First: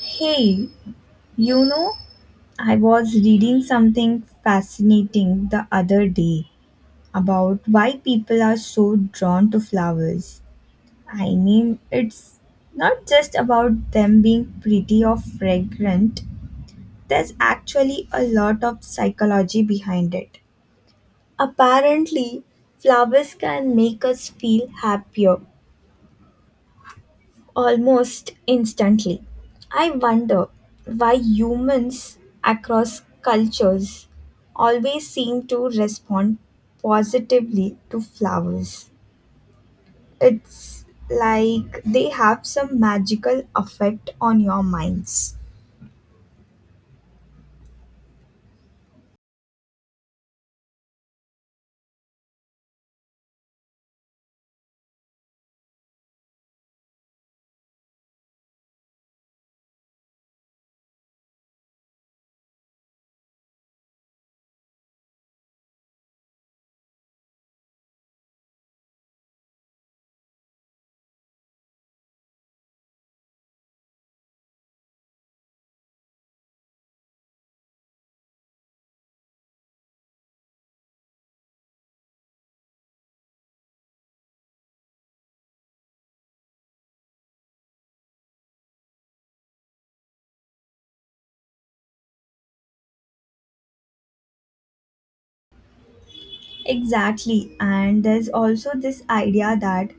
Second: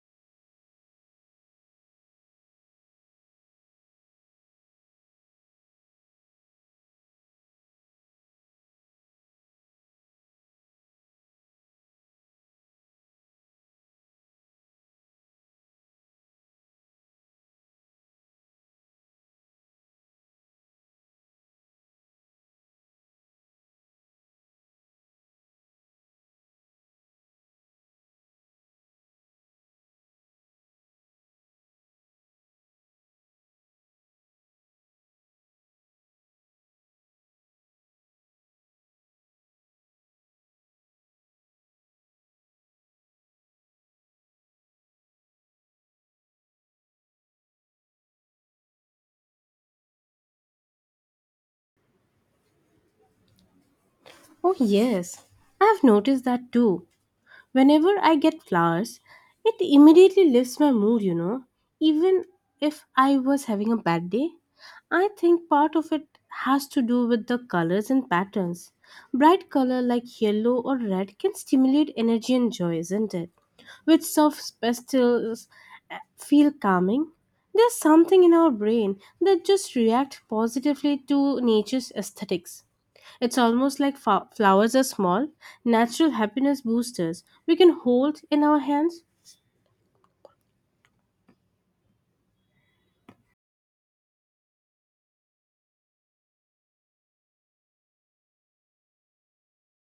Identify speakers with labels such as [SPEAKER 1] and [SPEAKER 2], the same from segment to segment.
[SPEAKER 1] Hey, you know, I was reading something fascinating the other day about why people are so drawn to flowers. I mean, it's not just about them being pretty or fragrant, there's actually a lot of psychology behind it. Apparently, flowers can make us feel happier almost instantly. I wonder why humans across cultures always seem to respond positively to flowers. It's like they have some magical effect on your minds.
[SPEAKER 2] Oh, yes, I've noticed that too. Whenever I get flowers, it immediately lifts my mood. Even if I was having a bad day, I think part of it has to do with the colors and patterns. Bright color like yellow or red can stimulate energy and joy, isn't it? With soft pastels feel calming. There's something in our brain that just reacts positively to nature's aesthetics. It's almost like flowers are small, natural happiness boosters we can hold in our hands.
[SPEAKER 1] Exactly, and there's also this idea that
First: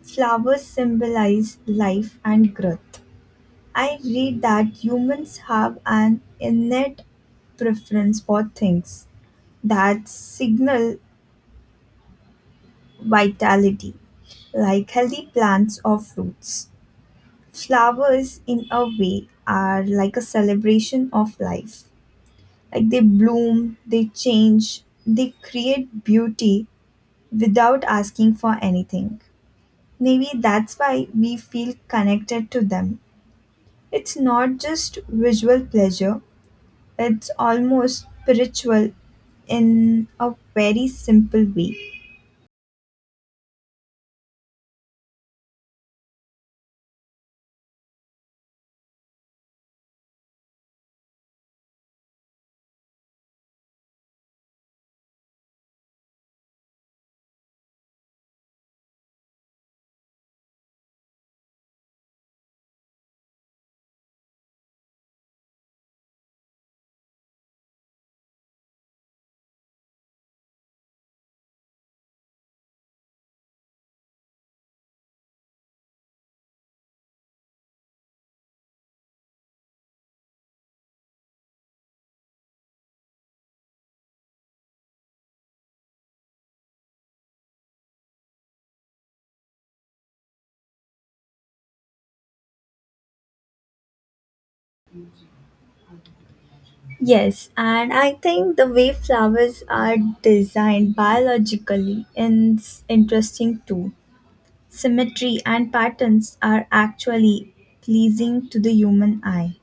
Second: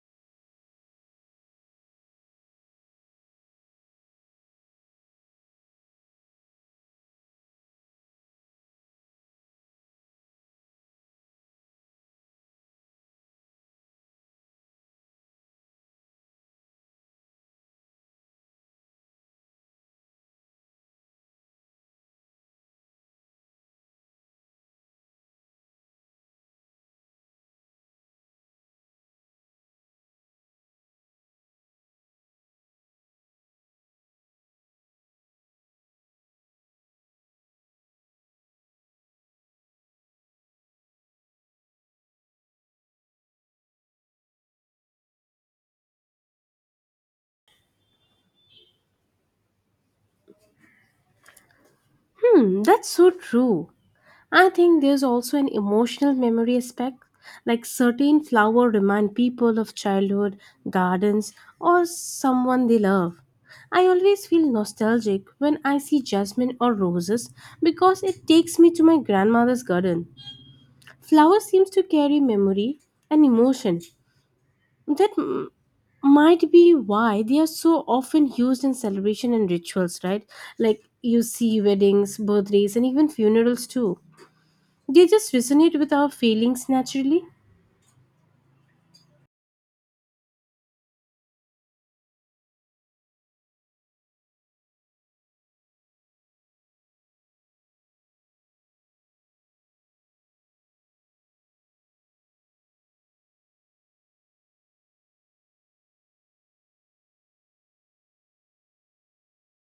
[SPEAKER 1] flowers symbolize life and growth. I read that humans have an innate preference for things that signal vitality, like healthy plants or fruits. Flowers, in a way, are like a celebration of life. Like they bloom, they change, they create beauty without asking for anything. Maybe that's why we feel connected to them. It's not just visual pleasure, it's almost spiritual in a very simple way.
[SPEAKER 2] Hmm, that's so true. I think there's also an emotional memory aspect, like certain flower remind people of childhood, gardens, or someone they love. I always feel nostalgic when I see jasmine or roses because it takes me to my grandmother's garden. Flower seems to carry memory and emotion. That m- might be why they are so often used in celebration and rituals, right? Like you see weddings, birthdays, and even funerals too. They just resonate with our feelings naturally.
[SPEAKER 1] Yes, and I think the way flowers are designed biologically is interesting too. Symmetry and patterns are actually pleasing to the human eye.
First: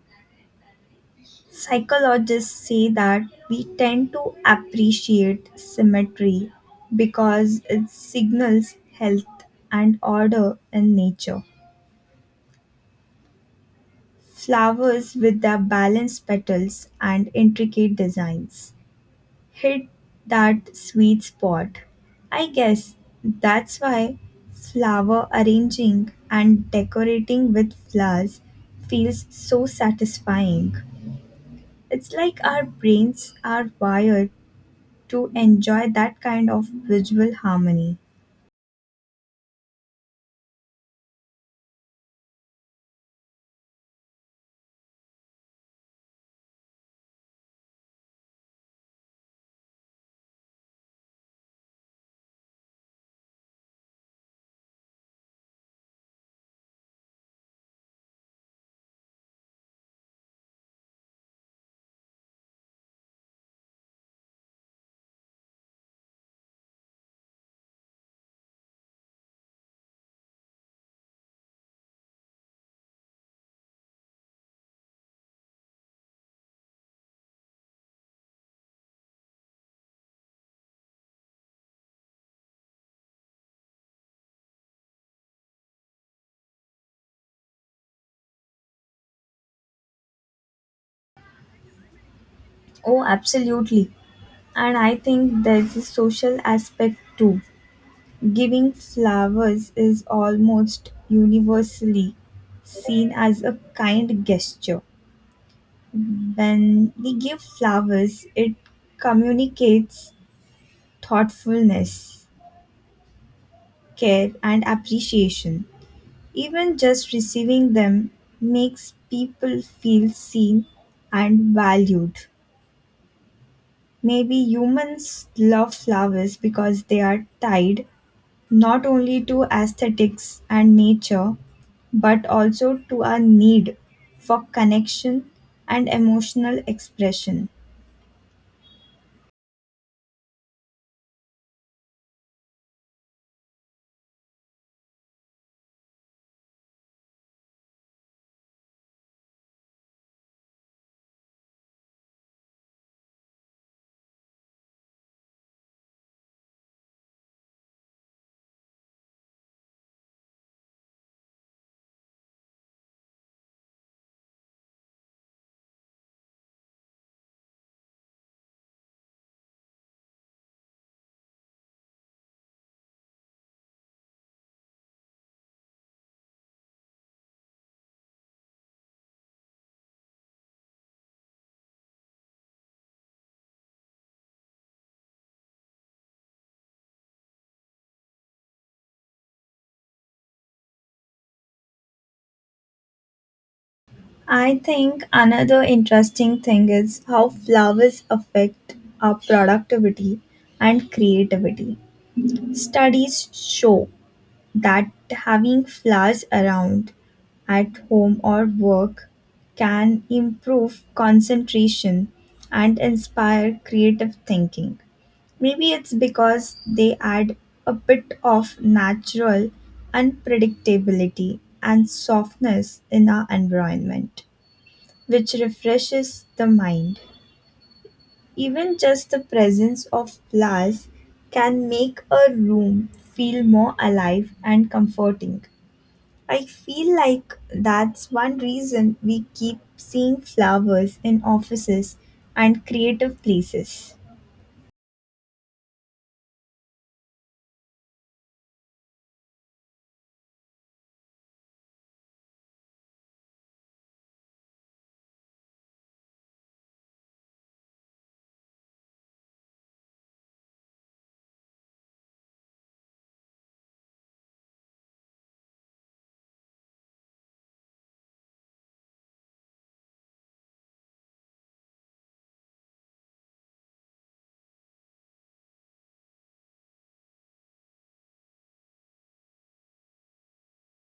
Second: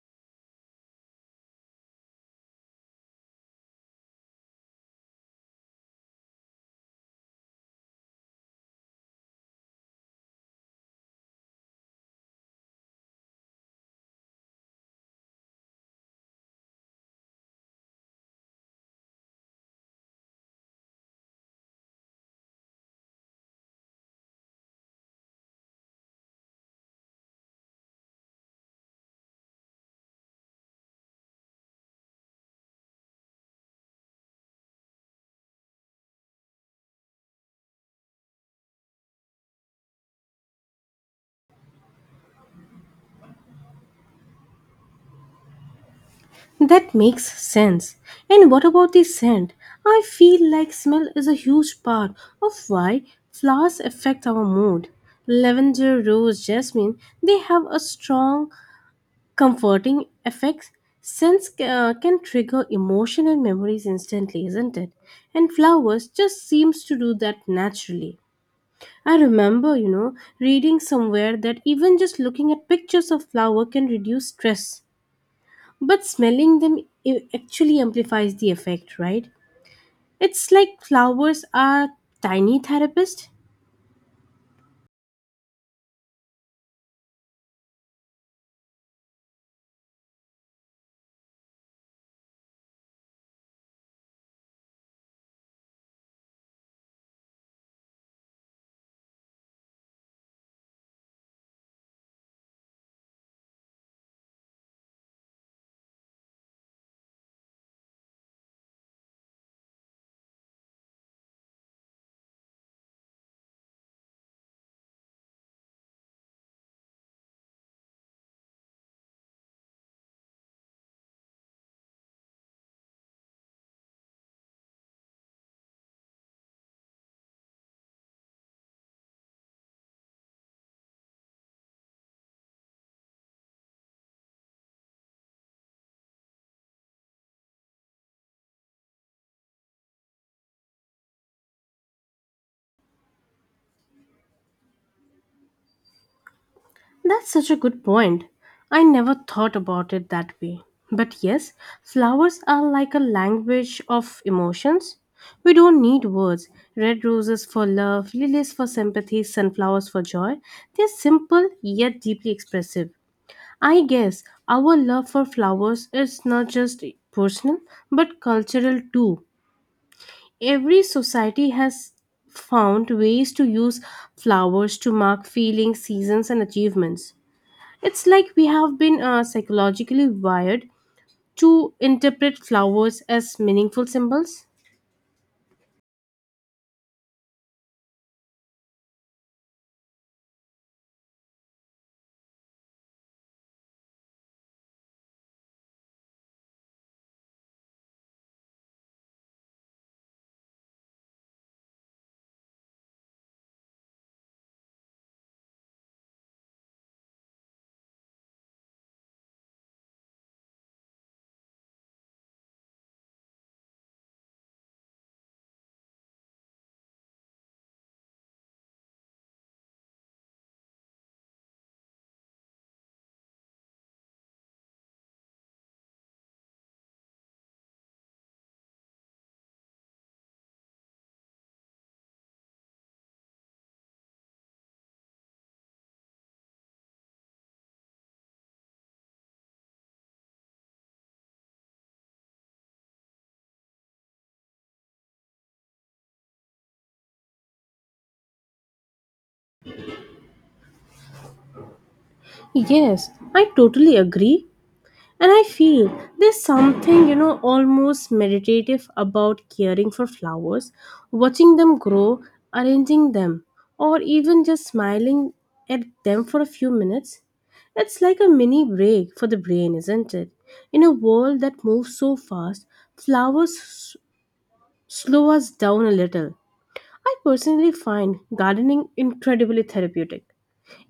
[SPEAKER 1] Psychologists say that we tend to appreciate symmetry because it signals health and order in nature. Flowers with their balanced petals and intricate designs hit that sweet spot. I guess that's why flower arranging and decorating with flowers feels so satisfying. It's like our brains are wired to enjoy that kind of visual harmony.
[SPEAKER 2] That makes sense. And what about the scent? I feel like smell is a huge part of why flowers affect our mood. Lavender, rose, jasmine, they have a strong comforting effects scents can trigger emotion and memories instantly, isn't it? And flowers just seems to do that naturally. I remember, reading somewhere that even just looking at pictures of flower can reduce stress, but smelling them actually amplifies the effect, right? It's like flowers are tiny therapists.
[SPEAKER 1] Oh, absolutely. And I think there's a social aspect too. Giving flowers is almost universally seen as a kind gesture. When we give flowers, it communicates thoughtfulness, care, and appreciation. Even just receiving them makes people feel seen and valued. Maybe humans love flowers because they are tied not only to aesthetics and nature, but also to our need for connection and emotional expression.
[SPEAKER 2] That's such a good point. I never thought about it that way. But yes, flowers are like a language of emotions. We don't need words. Red roses for love, lilies for sympathy, sunflowers for joy. They're simple yet deeply expressive. I guess our love for flowers is not just personal but cultural too. Every society has found ways to use flowers to mark feelings, seasons, and achievements. It's like we have been psychologically wired to interpret flowers as meaningful symbols.
[SPEAKER 1] I think another interesting thing is how flowers affect our productivity and creativity. Studies show that having flowers around at home or work can improve concentration and inspire creative thinking. Maybe it's because they add a bit of natural unpredictability and softness in our environment which refreshes the mind. Even just the presence of flowers can make a room feel more alive and comforting. I feel like that's one reason we keep seeing flowers in offices and creative places.
[SPEAKER 2] Yes, I totally agree. And I feel there's something, almost meditative about caring for flowers, watching them grow, arranging them, or even just smiling at them for a few minutes. It's like a mini break for the brain, isn't it? In a world that moves so fast, flowers s- slow us down a little. I personally find gardening incredibly therapeutic.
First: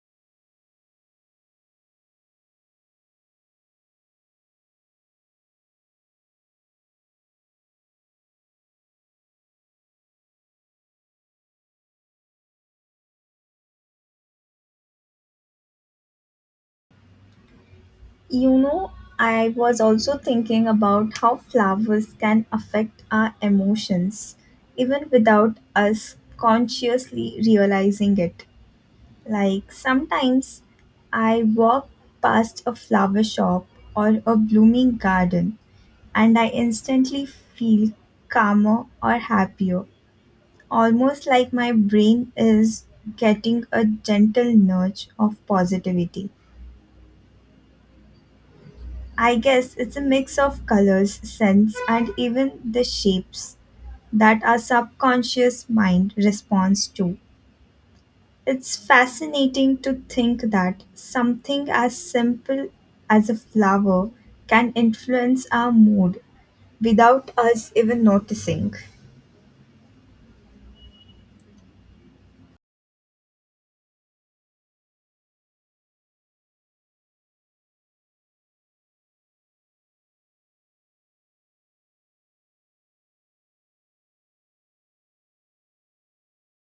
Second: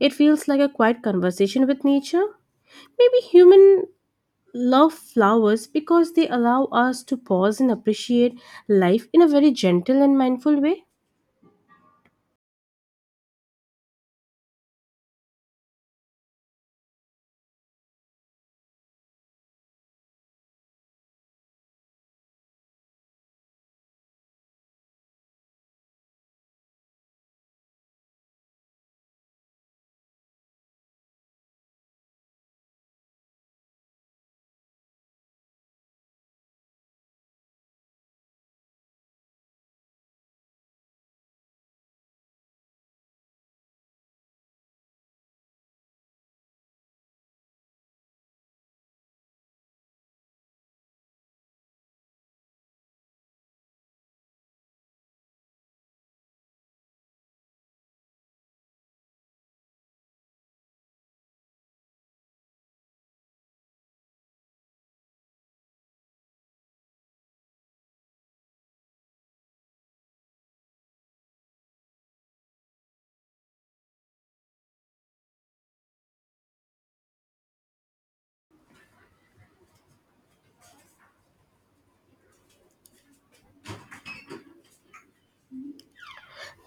[SPEAKER 2] It feels like a quiet conversation with nature. Maybe human love flowers because they allow us to pause and appreciate life in a very gentle and mindful way.
[SPEAKER 1] You know, I was also thinking about how flowers can affect our emotions even without us consciously realizing it. Like sometimes I walk past a flower shop or a blooming garden and I instantly feel calmer or happier, almost like my brain is getting a gentle nudge of positivity. I guess it's a mix of colors, scents, and even the shapes that our subconscious mind responds to. It's fascinating to think that something as simple as a flower can influence our mood without us even noticing.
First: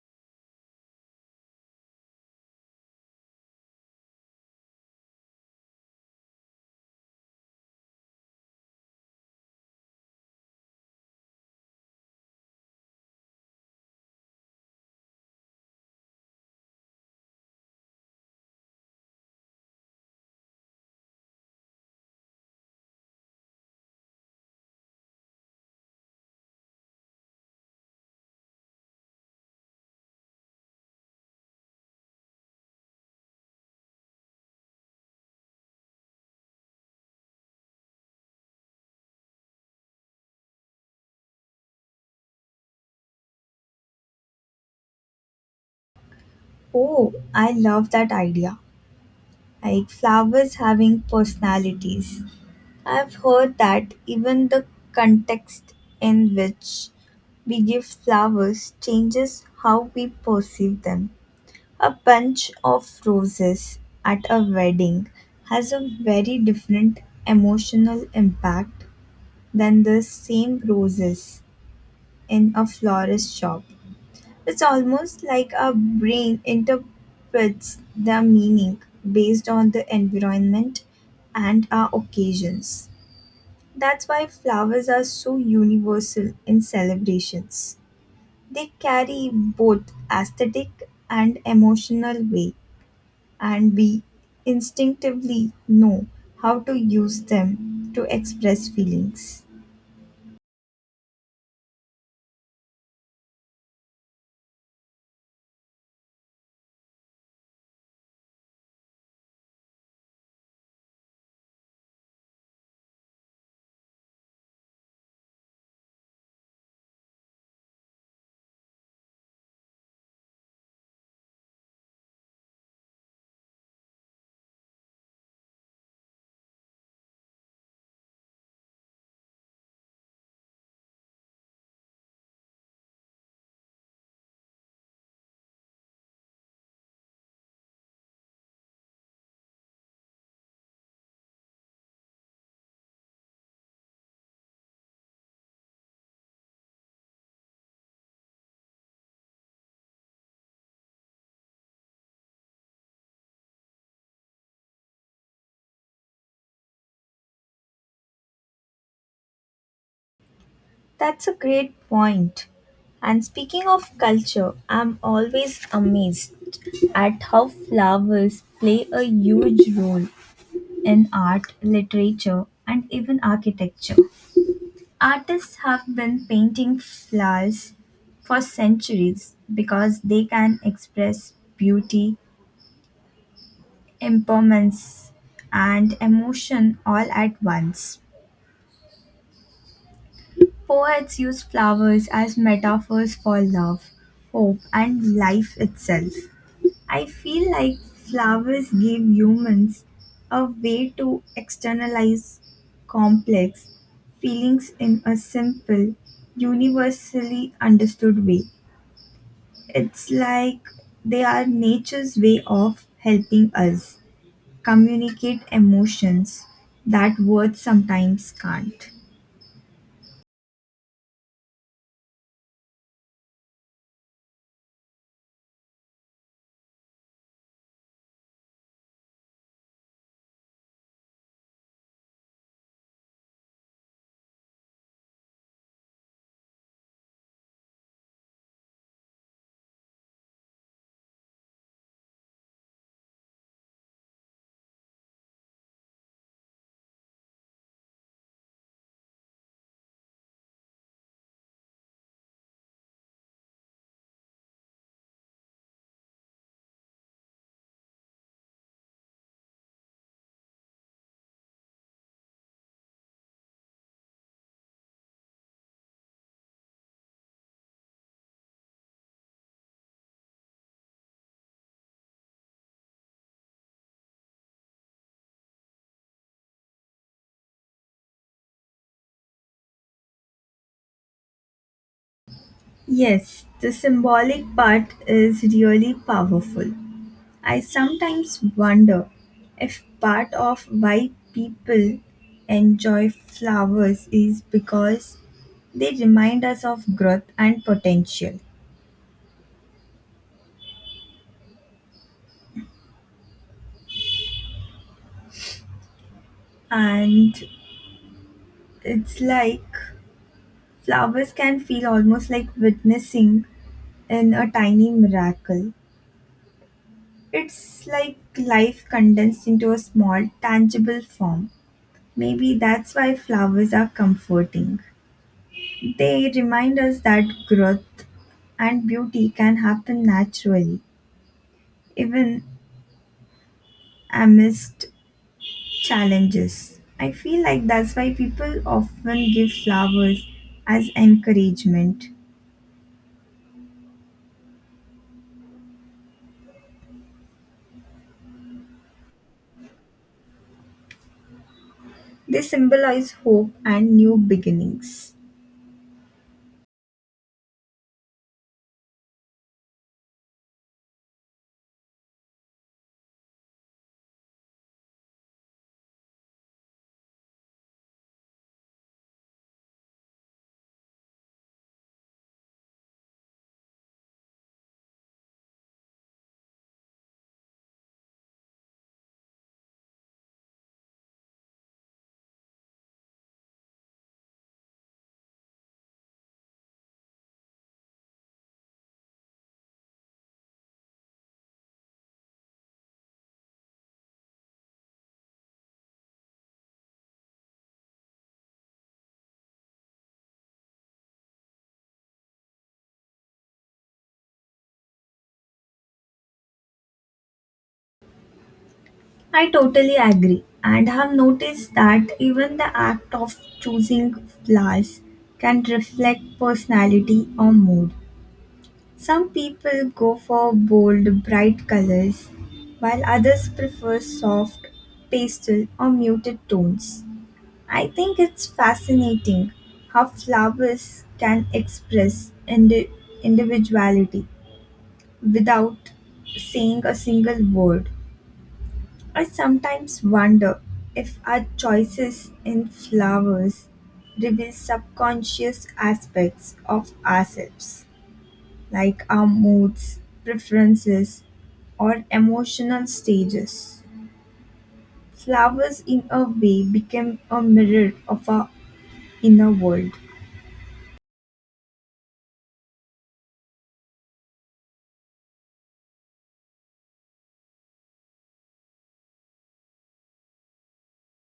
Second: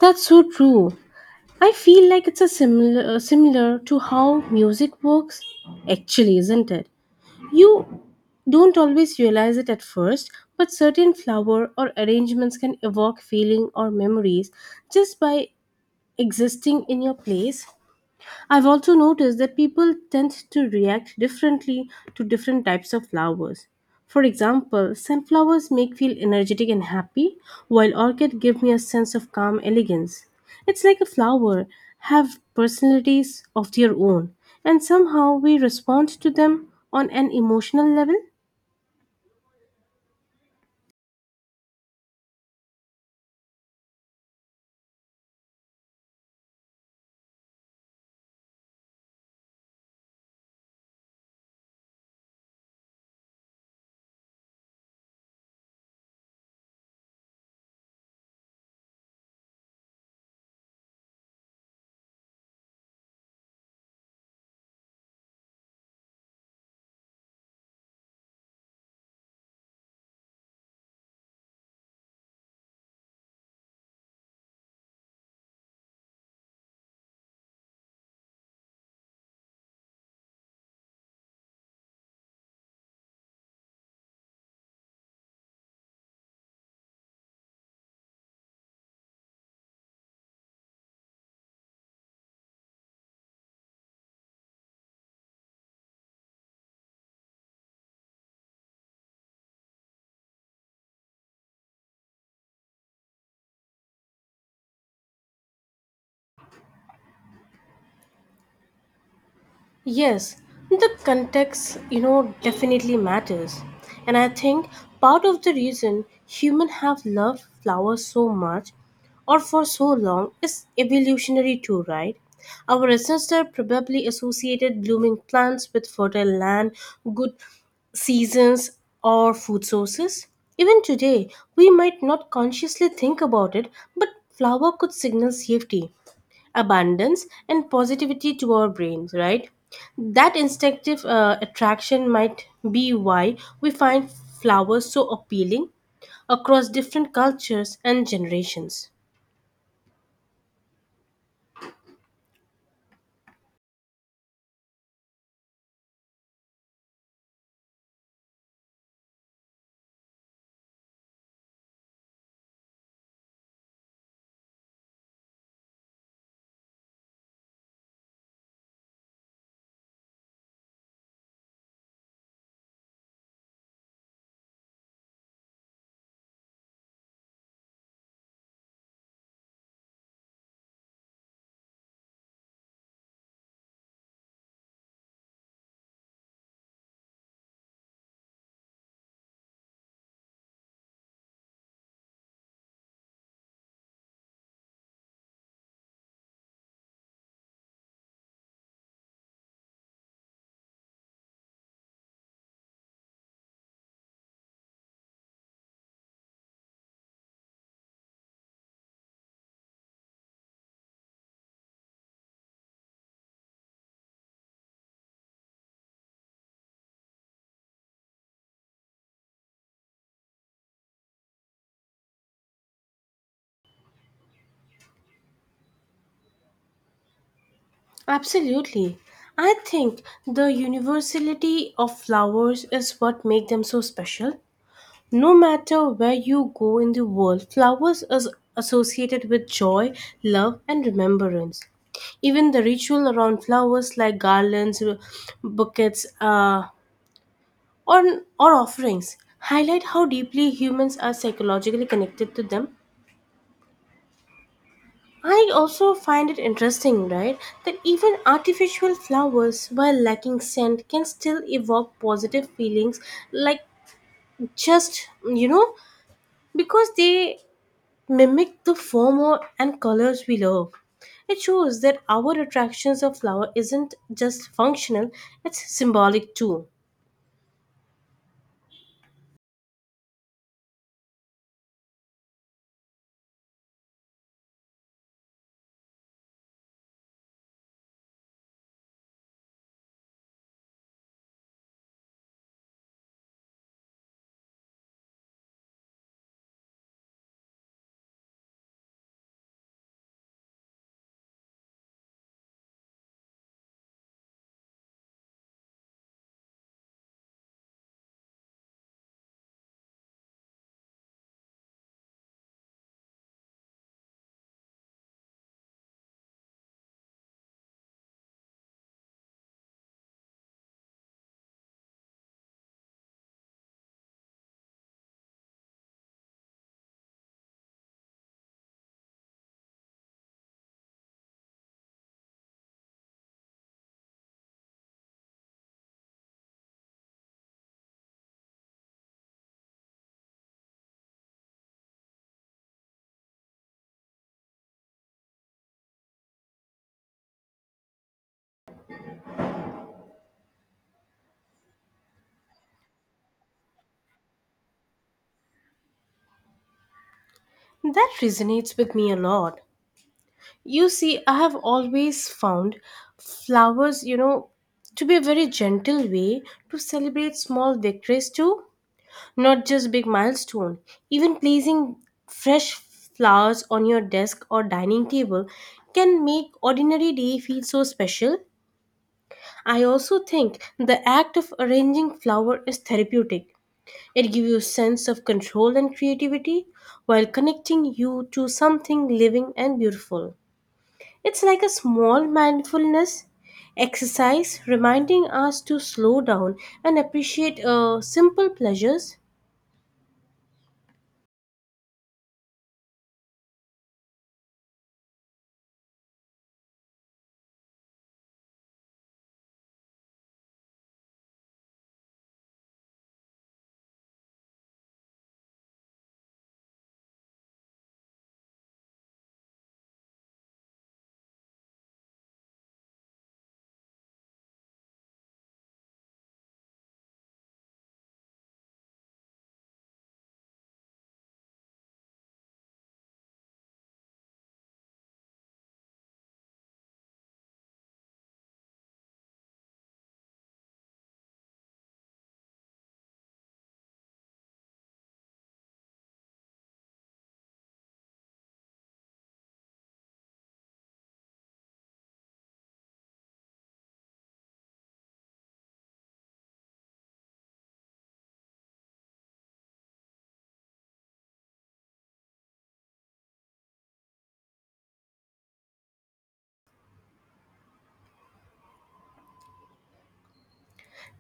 [SPEAKER 2] That's so true. I feel like it's a similar to how music works actually, isn't it? You don't always realize it at first, but certain flower or arrangements can evoke feeling or memories just by existing in your place. I've also noticed that people tend to react differently to different types of flowers. For example, sunflowers make feel energetic and happy, while orchid give me a sense of calm elegance. It's like a flower have personalities of their own, and somehow we respond to them on an emotional level.
[SPEAKER 1] Oh, I love that idea. Like flowers having personalities. I've heard that even the context in which we give flowers changes how we perceive them. A bunch of roses at a wedding has a very different emotional impact than the same roses in a florist shop. It's almost like our brain interprets their meaning based on the environment and our occasions. That's why flowers are so universal in celebrations. They carry both aesthetic and emotional weight, and we instinctively know how to use them to express feelings.
[SPEAKER 2] Yes, the context definitely matters. And I think part of the reason humans have loved flowers so much or for so long is evolutionary too, right? Our ancestors probably associated blooming plants with fertile land, good seasons, or food sources. Even today, we might not consciously think about it, but flower could signal safety, abundance and positivity to our brains, right? That instinctive attraction might be why we find flowers so appealing across different cultures and generations.
[SPEAKER 1] That's a great point. And speaking of culture, I'm always amazed at how flowers play a huge role in art, literature, and even architecture. Artists have been painting flowers for centuries because they can express beauty, impermanence, and emotion all at once. Poets use flowers as metaphors for love, hope, and life itself. I feel like flowers give humans a way to externalize complex feelings in a simple, universally understood way. It's like they are nature's way of helping us communicate emotions that words sometimes can't.
[SPEAKER 2] Absolutely. I think the universality of flowers is what makes them so special. No matter where you go in the world, flowers is associated with joy, love, and remembrance. Even the ritual around flowers, like garlands, buckets, or, or offerings, highlight how deeply humans are psychologically connected to them. I also find it interesting, right, that even artificial flowers, while lacking scent, can still evoke positive feelings, like just, you know, because they mimic the form and colors we love. It shows that our attractions of flower isn't just functional, it's symbolic too.
[SPEAKER 1] Yes, the symbolic part is really powerful. I sometimes wonder if part of why people enjoy flowers is because they remind us of growth and potential. And it's like flowers can feel almost like witnessing in a tiny miracle. It's like life condensed into a small, tangible form. Maybe that's why flowers are comforting. They remind us that growth and beauty can happen naturally, even amidst challenges. I feel like that's why people often give flowers as encouragement. They symbolize hope and new beginnings.
[SPEAKER 2] That resonates with me a lot. You see, I have always found flowers, to be a very gentle way to celebrate small victories too, not just big milestone. Even placing fresh flowers on your desk or dining table can make ordinary day feel so special. I also think the act of arranging flower is therapeutic. It gives you a sense of control and creativity while connecting you to something living and beautiful. It's like a small mindfulness exercise reminding us to slow down and appreciate simple pleasures.
[SPEAKER 1] I totally agree and have noticed that even the act of choosing flowers can reflect personality or mood. Some people go for bold, bright colors, while others prefer soft, pastel, or muted tones. I think it's fascinating how flowers can express individuality without saying a single word. I sometimes wonder if our choices in flowers reveal subconscious aspects of ourselves, like our moods, preferences, or emotional stages. Flowers, in a way, become a mirror of our inner world.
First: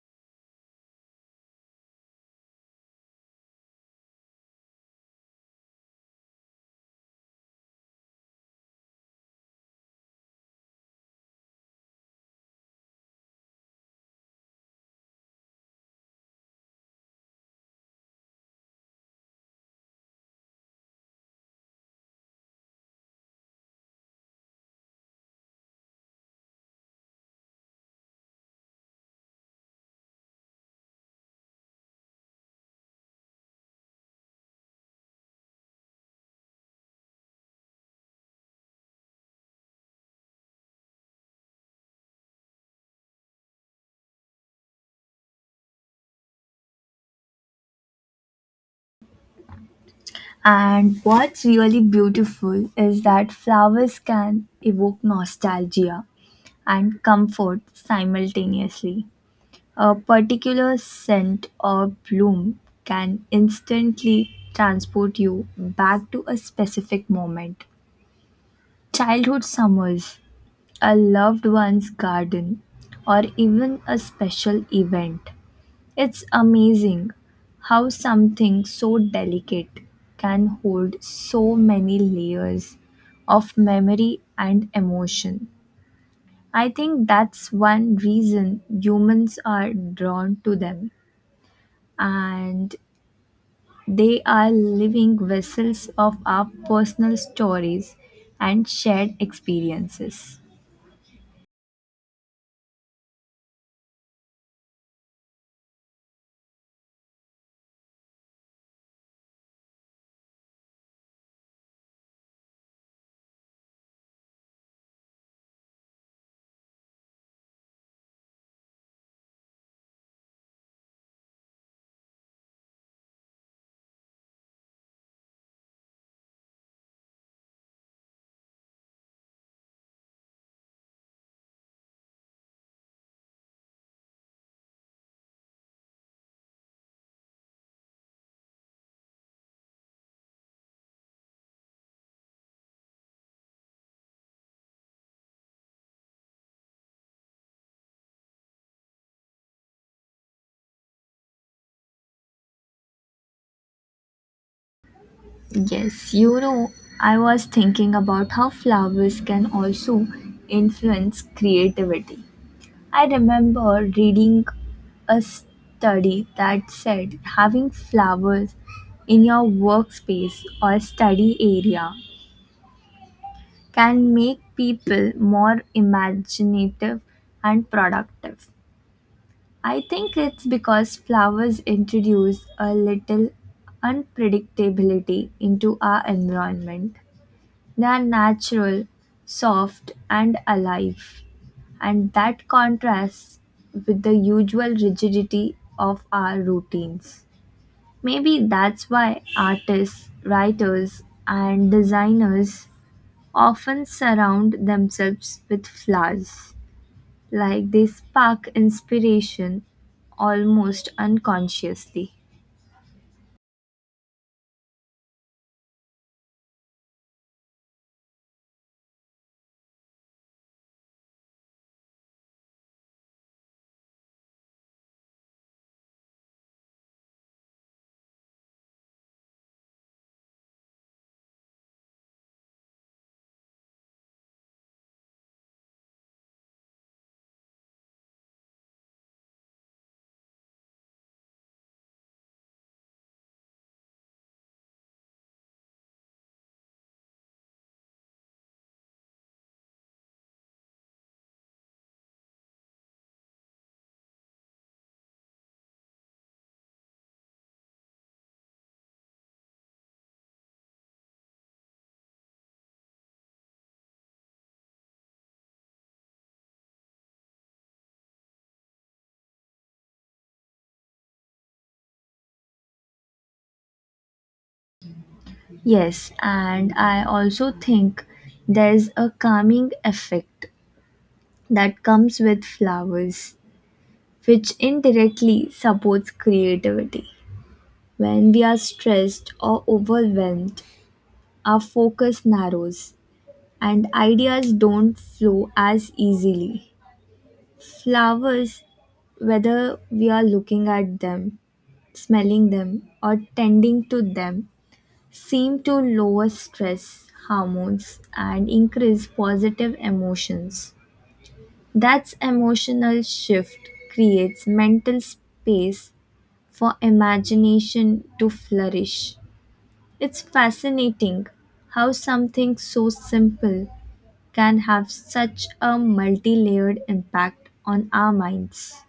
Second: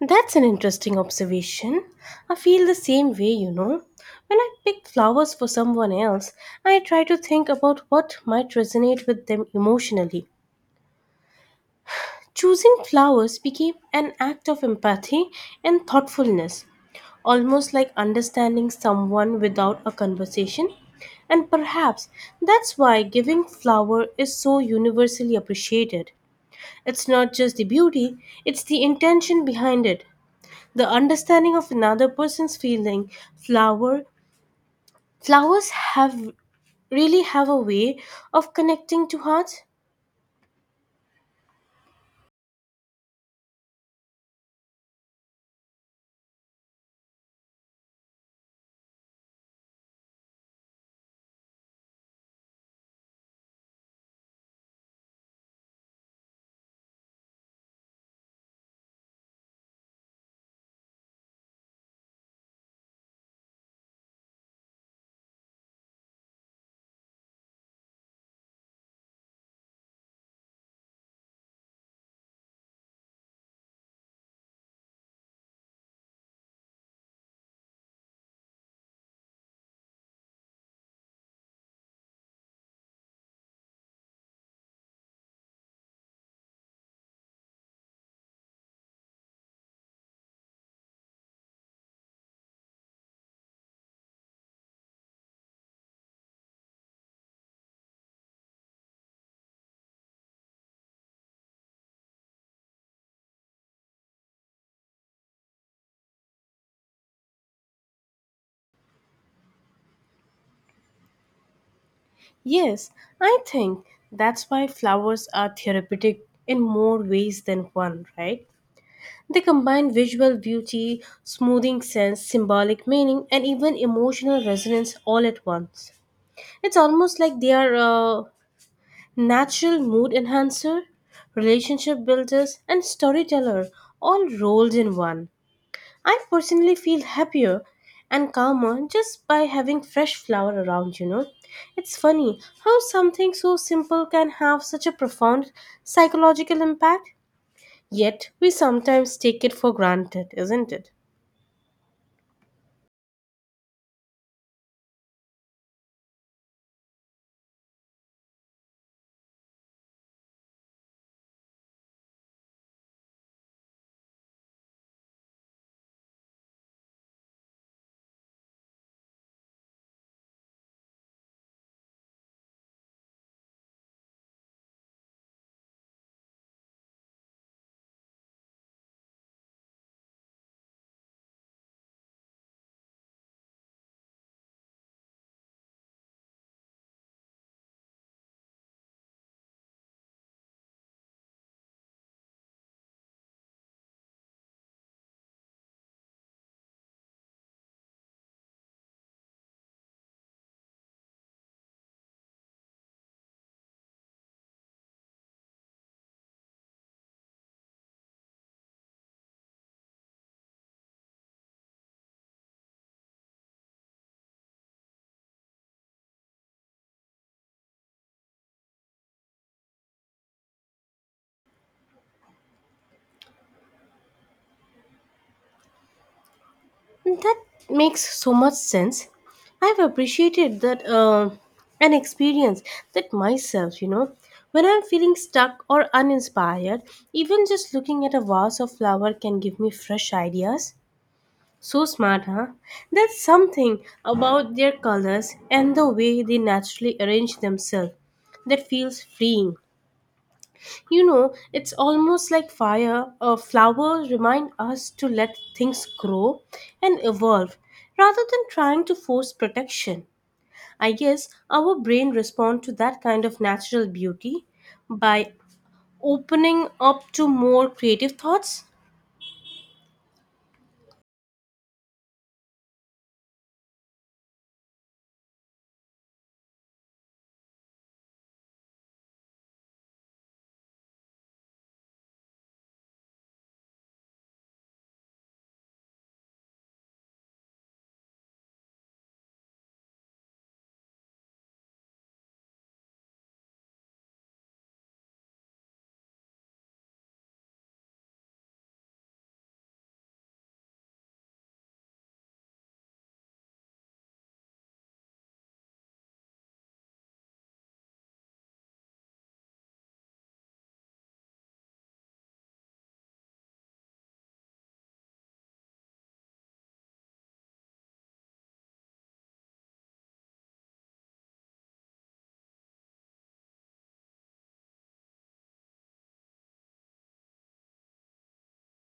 [SPEAKER 2] That's an interesting observation. I feel the same way. When I pick flowers for someone else, I try to think about what might resonate with them emotionally. Choosing flowers became an act of empathy and thoughtfulness, almost like understanding someone without a conversation. And perhaps that's why giving flower is so universally appreciated. It's not just the beauty, it's the intention behind it. The understanding of another person's feeling, flower flowers have really have a way of connecting to hearts.
[SPEAKER 1] And what's really beautiful is that flowers can evoke nostalgia and comfort simultaneously. A particular scent or bloom can instantly transport you back to a specific moment. Childhood summers, a loved one's garden, or even a special event. It's amazing how something so delicate can hold so many layers of memory and emotion. I think that's one reason humans are drawn to them. And they are living vessels of our personal stories and shared experiences.
[SPEAKER 2] Yes, I think that's why flowers are therapeutic in more ways than one, right? They combine visual beauty, smoothing sense, symbolic meaning, and even emotional resonance all at once. It's almost like they are a natural mood enhancer, relationship builders, and storyteller all rolled in one. I personally feel happier and calmer just by having fresh flower around. It's funny how something so simple can have such a profound psychological impact, yet we sometimes take it for granted, isn't it?
[SPEAKER 1] Yes, you know, I was thinking about how flowers can also influence creativity. I remember reading a study that said having flowers in your workspace or study area can make people more imaginative and productive. I think it's because flowers introduce a little unpredictability into our environment. They are natural, soft, and alive, and that contrasts with the usual rigidity of our routines. Maybe that's why artists, writers, and designers often surround themselves with flowers. Like they spark inspiration almost unconsciously.
[SPEAKER 2] That makes so much sense. I've appreciated that and experienced that myself. When I'm feeling stuck or uninspired, even just looking at a vase of flower can give me fresh ideas. So smart, huh? That's something about their colors and the way they naturally arrange themselves that feels freeing. It's almost like fire or flowers remind us to let things grow and evolve rather than trying to force protection. I guess our brain responds to that kind of natural beauty by opening up to more creative thoughts.
[SPEAKER 1] Yes, and I also think there's a calming effect that comes with flowers. Supports create when we are stressed or overwhelmed, our focus narrows and ideas don't flow as easily. Flowers, whether we are looking at them, smelling them, or tending to them, seem to lower stress and increase positive emotions. That's emotional shift creates mental space for imagination to flourish. It's fascinating how something so simple can have such a multi-layered impact on our minds.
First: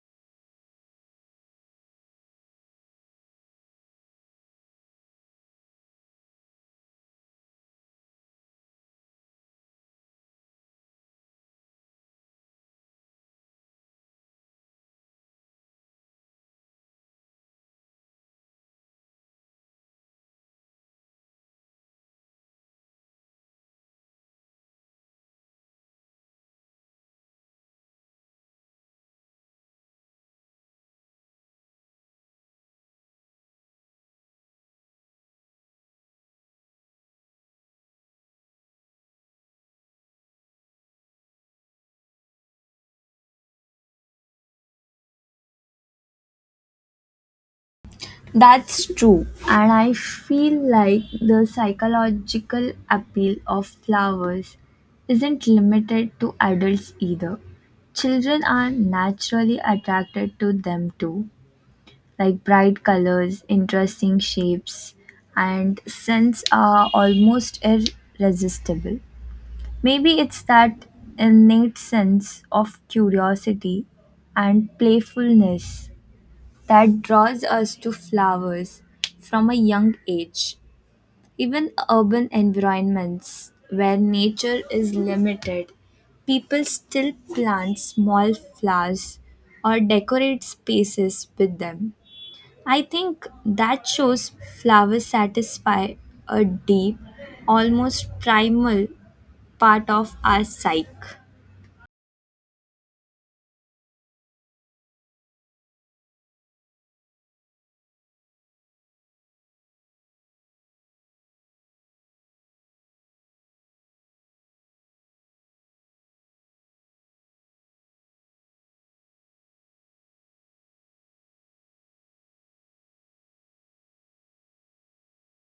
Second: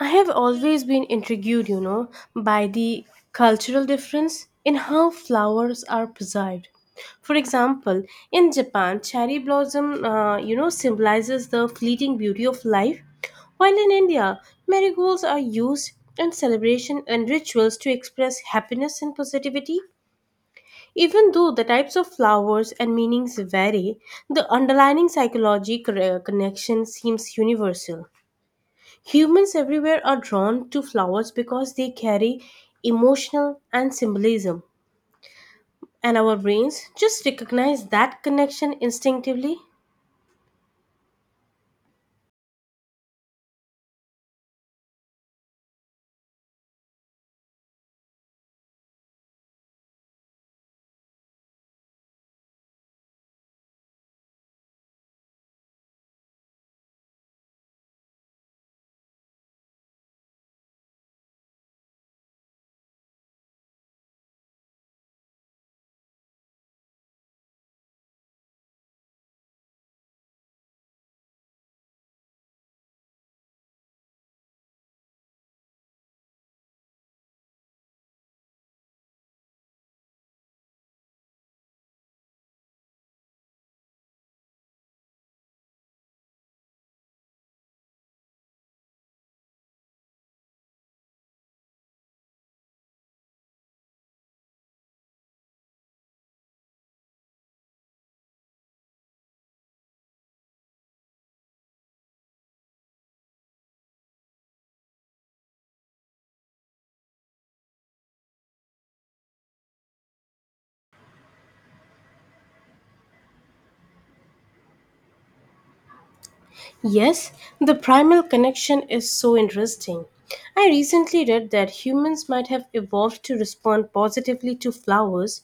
[SPEAKER 2] I have always been intrigued by the cultural difference in how flowers are preserved. For example, in Japan, cherry blossom symbolizes the fleeting beauty of life, while in India, marigolds are used in celebration and rituals to express happiness and positivity. Even though the types of flowers and meanings vary, the underlying psychological connection seems universal. Humans everywhere are drawn to flowers because they carry emotional and symbolism, and our brains just recognize that connection instinctively.
[SPEAKER 1] That's true, and I feel like the psychological appeal of flowers isn't limited to adults either. Children are naturally attracted to them too, like bright colors, interesting shapes, and scents are almost irresistible. Maybe it's that innate sense of curiosity and playfulness that draws us to flowers from a young age. Even urban environments where nature is limited, people still plant small flowers or decorate spaces with them. I think that shows flowers satisfy a deep, almost primal part of our psyche.
[SPEAKER 2] Yes, the primal connection is so interesting. I recently read that humans might have evolved to respond positively to flowers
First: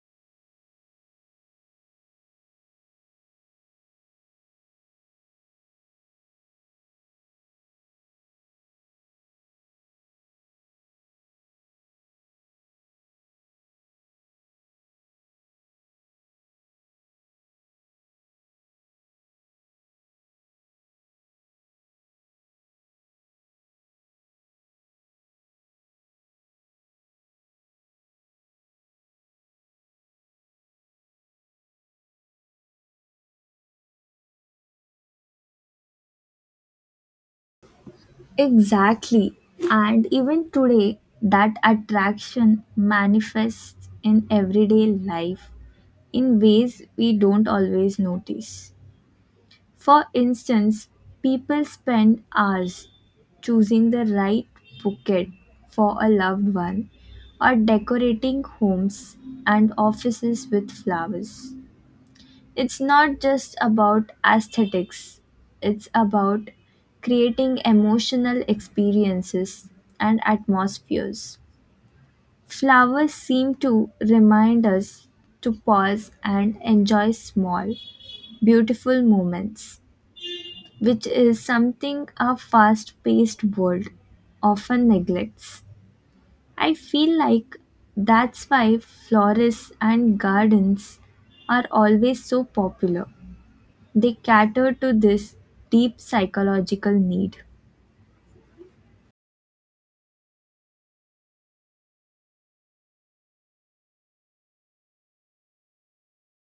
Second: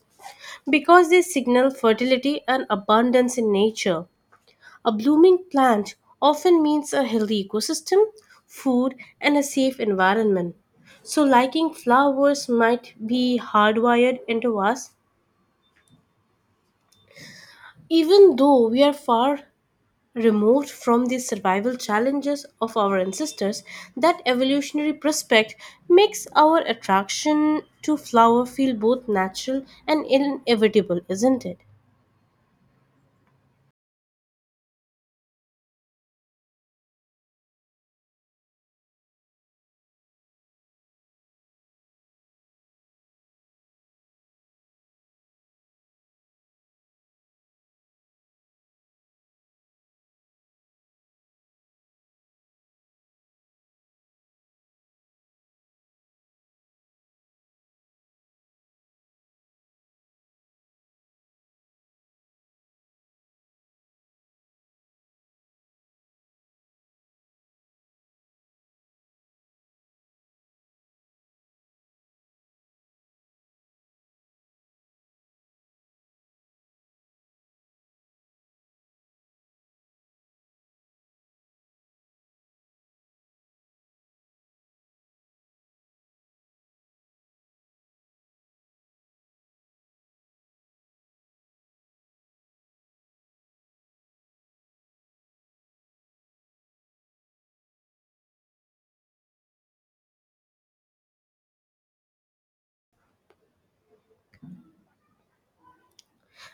[SPEAKER 2] because they signal fertility and abundance in nature. A blooming plant often means a healthy ecosystem, food, and a safe environment. So, liking flowers might be hardwired into us, even though we are far removed from the survival challenges of our ancestors. That evolutionary prospect makes our attraction to flower feel both natural and inevitable, isn't it?
[SPEAKER 1] Exactly. And even today, that attraction manifests in everyday life in ways we don't always notice. For instance, people spend hours choosing the right bouquet for a loved one or decorating homes and offices with flowers. It's not just about aesthetics, it's about creating emotional experiences and atmospheres. Flowers seem to remind us to pause and enjoy small, beautiful moments, which is something our fast paced world often neglects. I feel like that's why florists and gardens are always so popular. They cater to this deep psychological need.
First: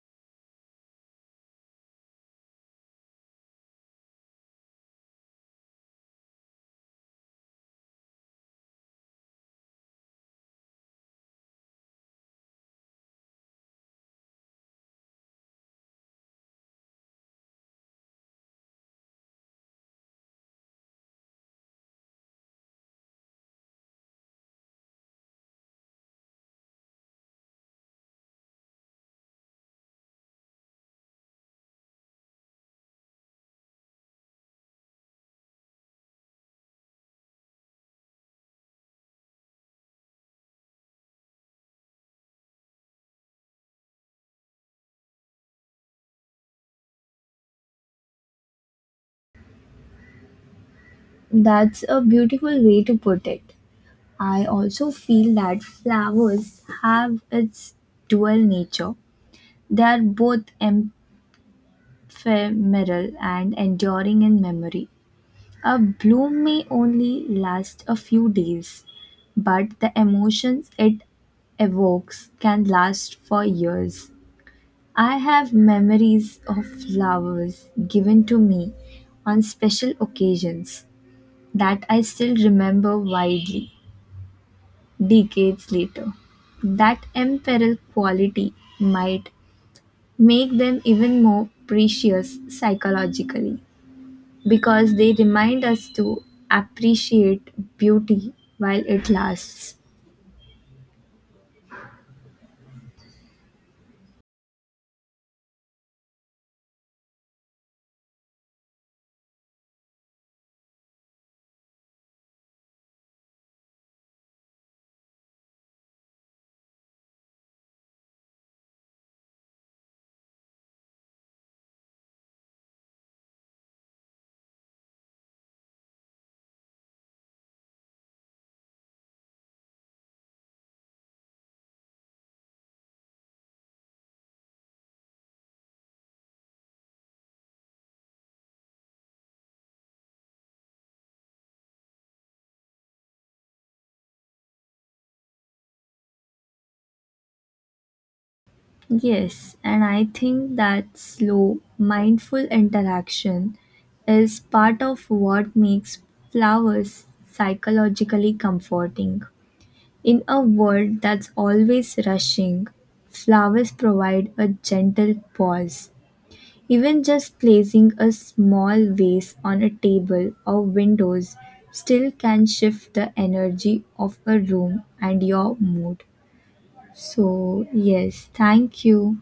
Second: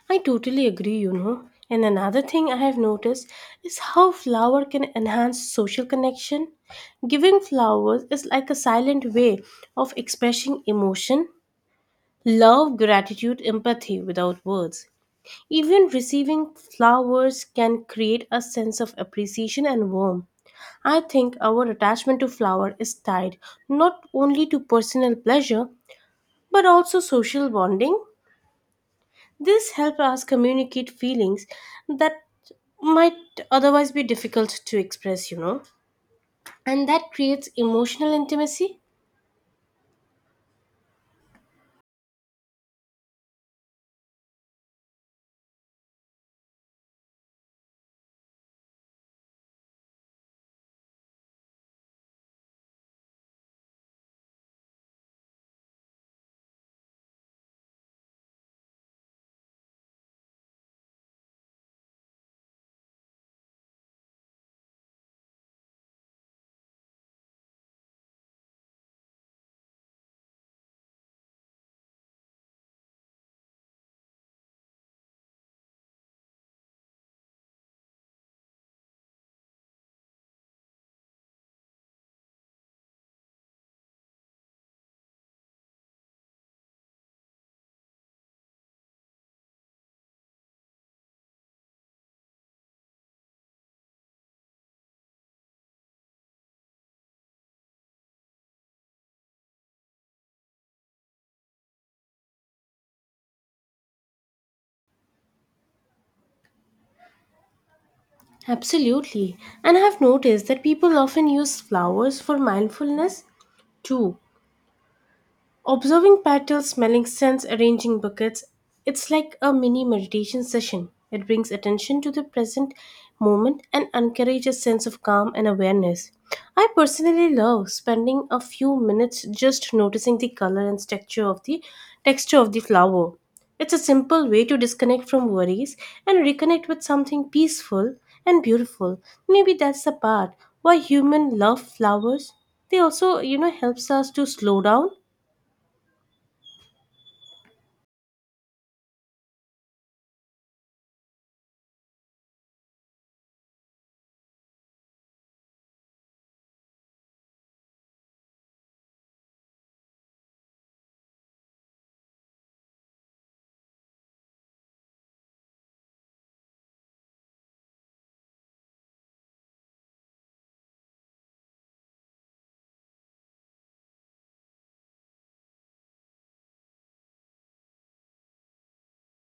[SPEAKER 2] I totally agree. And another thing I have noticed is how flower can enhance social connection. Giving flowers is like a silent way of expressing emotion, love, gratitude, empathy without words. Even receiving flowers can create a sense of appreciation and warmth. I think our attachment to flower is tied not only to personal pleasure but also social bonding. This helps us communicate feelings that might otherwise be difficult to express, and that creates emotional intimacy.
[SPEAKER 1] That's a beautiful way to put it. I also feel that flowers have its dual nature. They are both ephemeral and enduring in memory. A bloom may only last a few days, but the emotions it evokes can last for years. I have memories of flowers given to me on special occasions that I still remember vividly decades later. That imperial quality might make them even more precious psychologically because they remind us to appreciate beauty while it lasts.
[SPEAKER 2] Absolutely. And I've noticed that people often use flowers for mindfulness too. Observing petals, smelling scents, arranging buckets, it's like a mini meditation session. It brings attention to the present moment and encourages a sense of calm and awareness. I personally love spending a few minutes just noticing the color and texture of the flower. It's a simple way to disconnect from worries and reconnect with something peaceful and beautiful. Maybe that's the part why humans love flowers. They also helps us to slow down.
[SPEAKER 1] Yes, and I think that slow, mindful interaction is part of what makes flowers psychologically comforting. In a world that's always rushing, flowers provide a gentle pause. Even just placing a small vase on a table or windows still can shift the energy of a room and your mood. So, yes, thank you.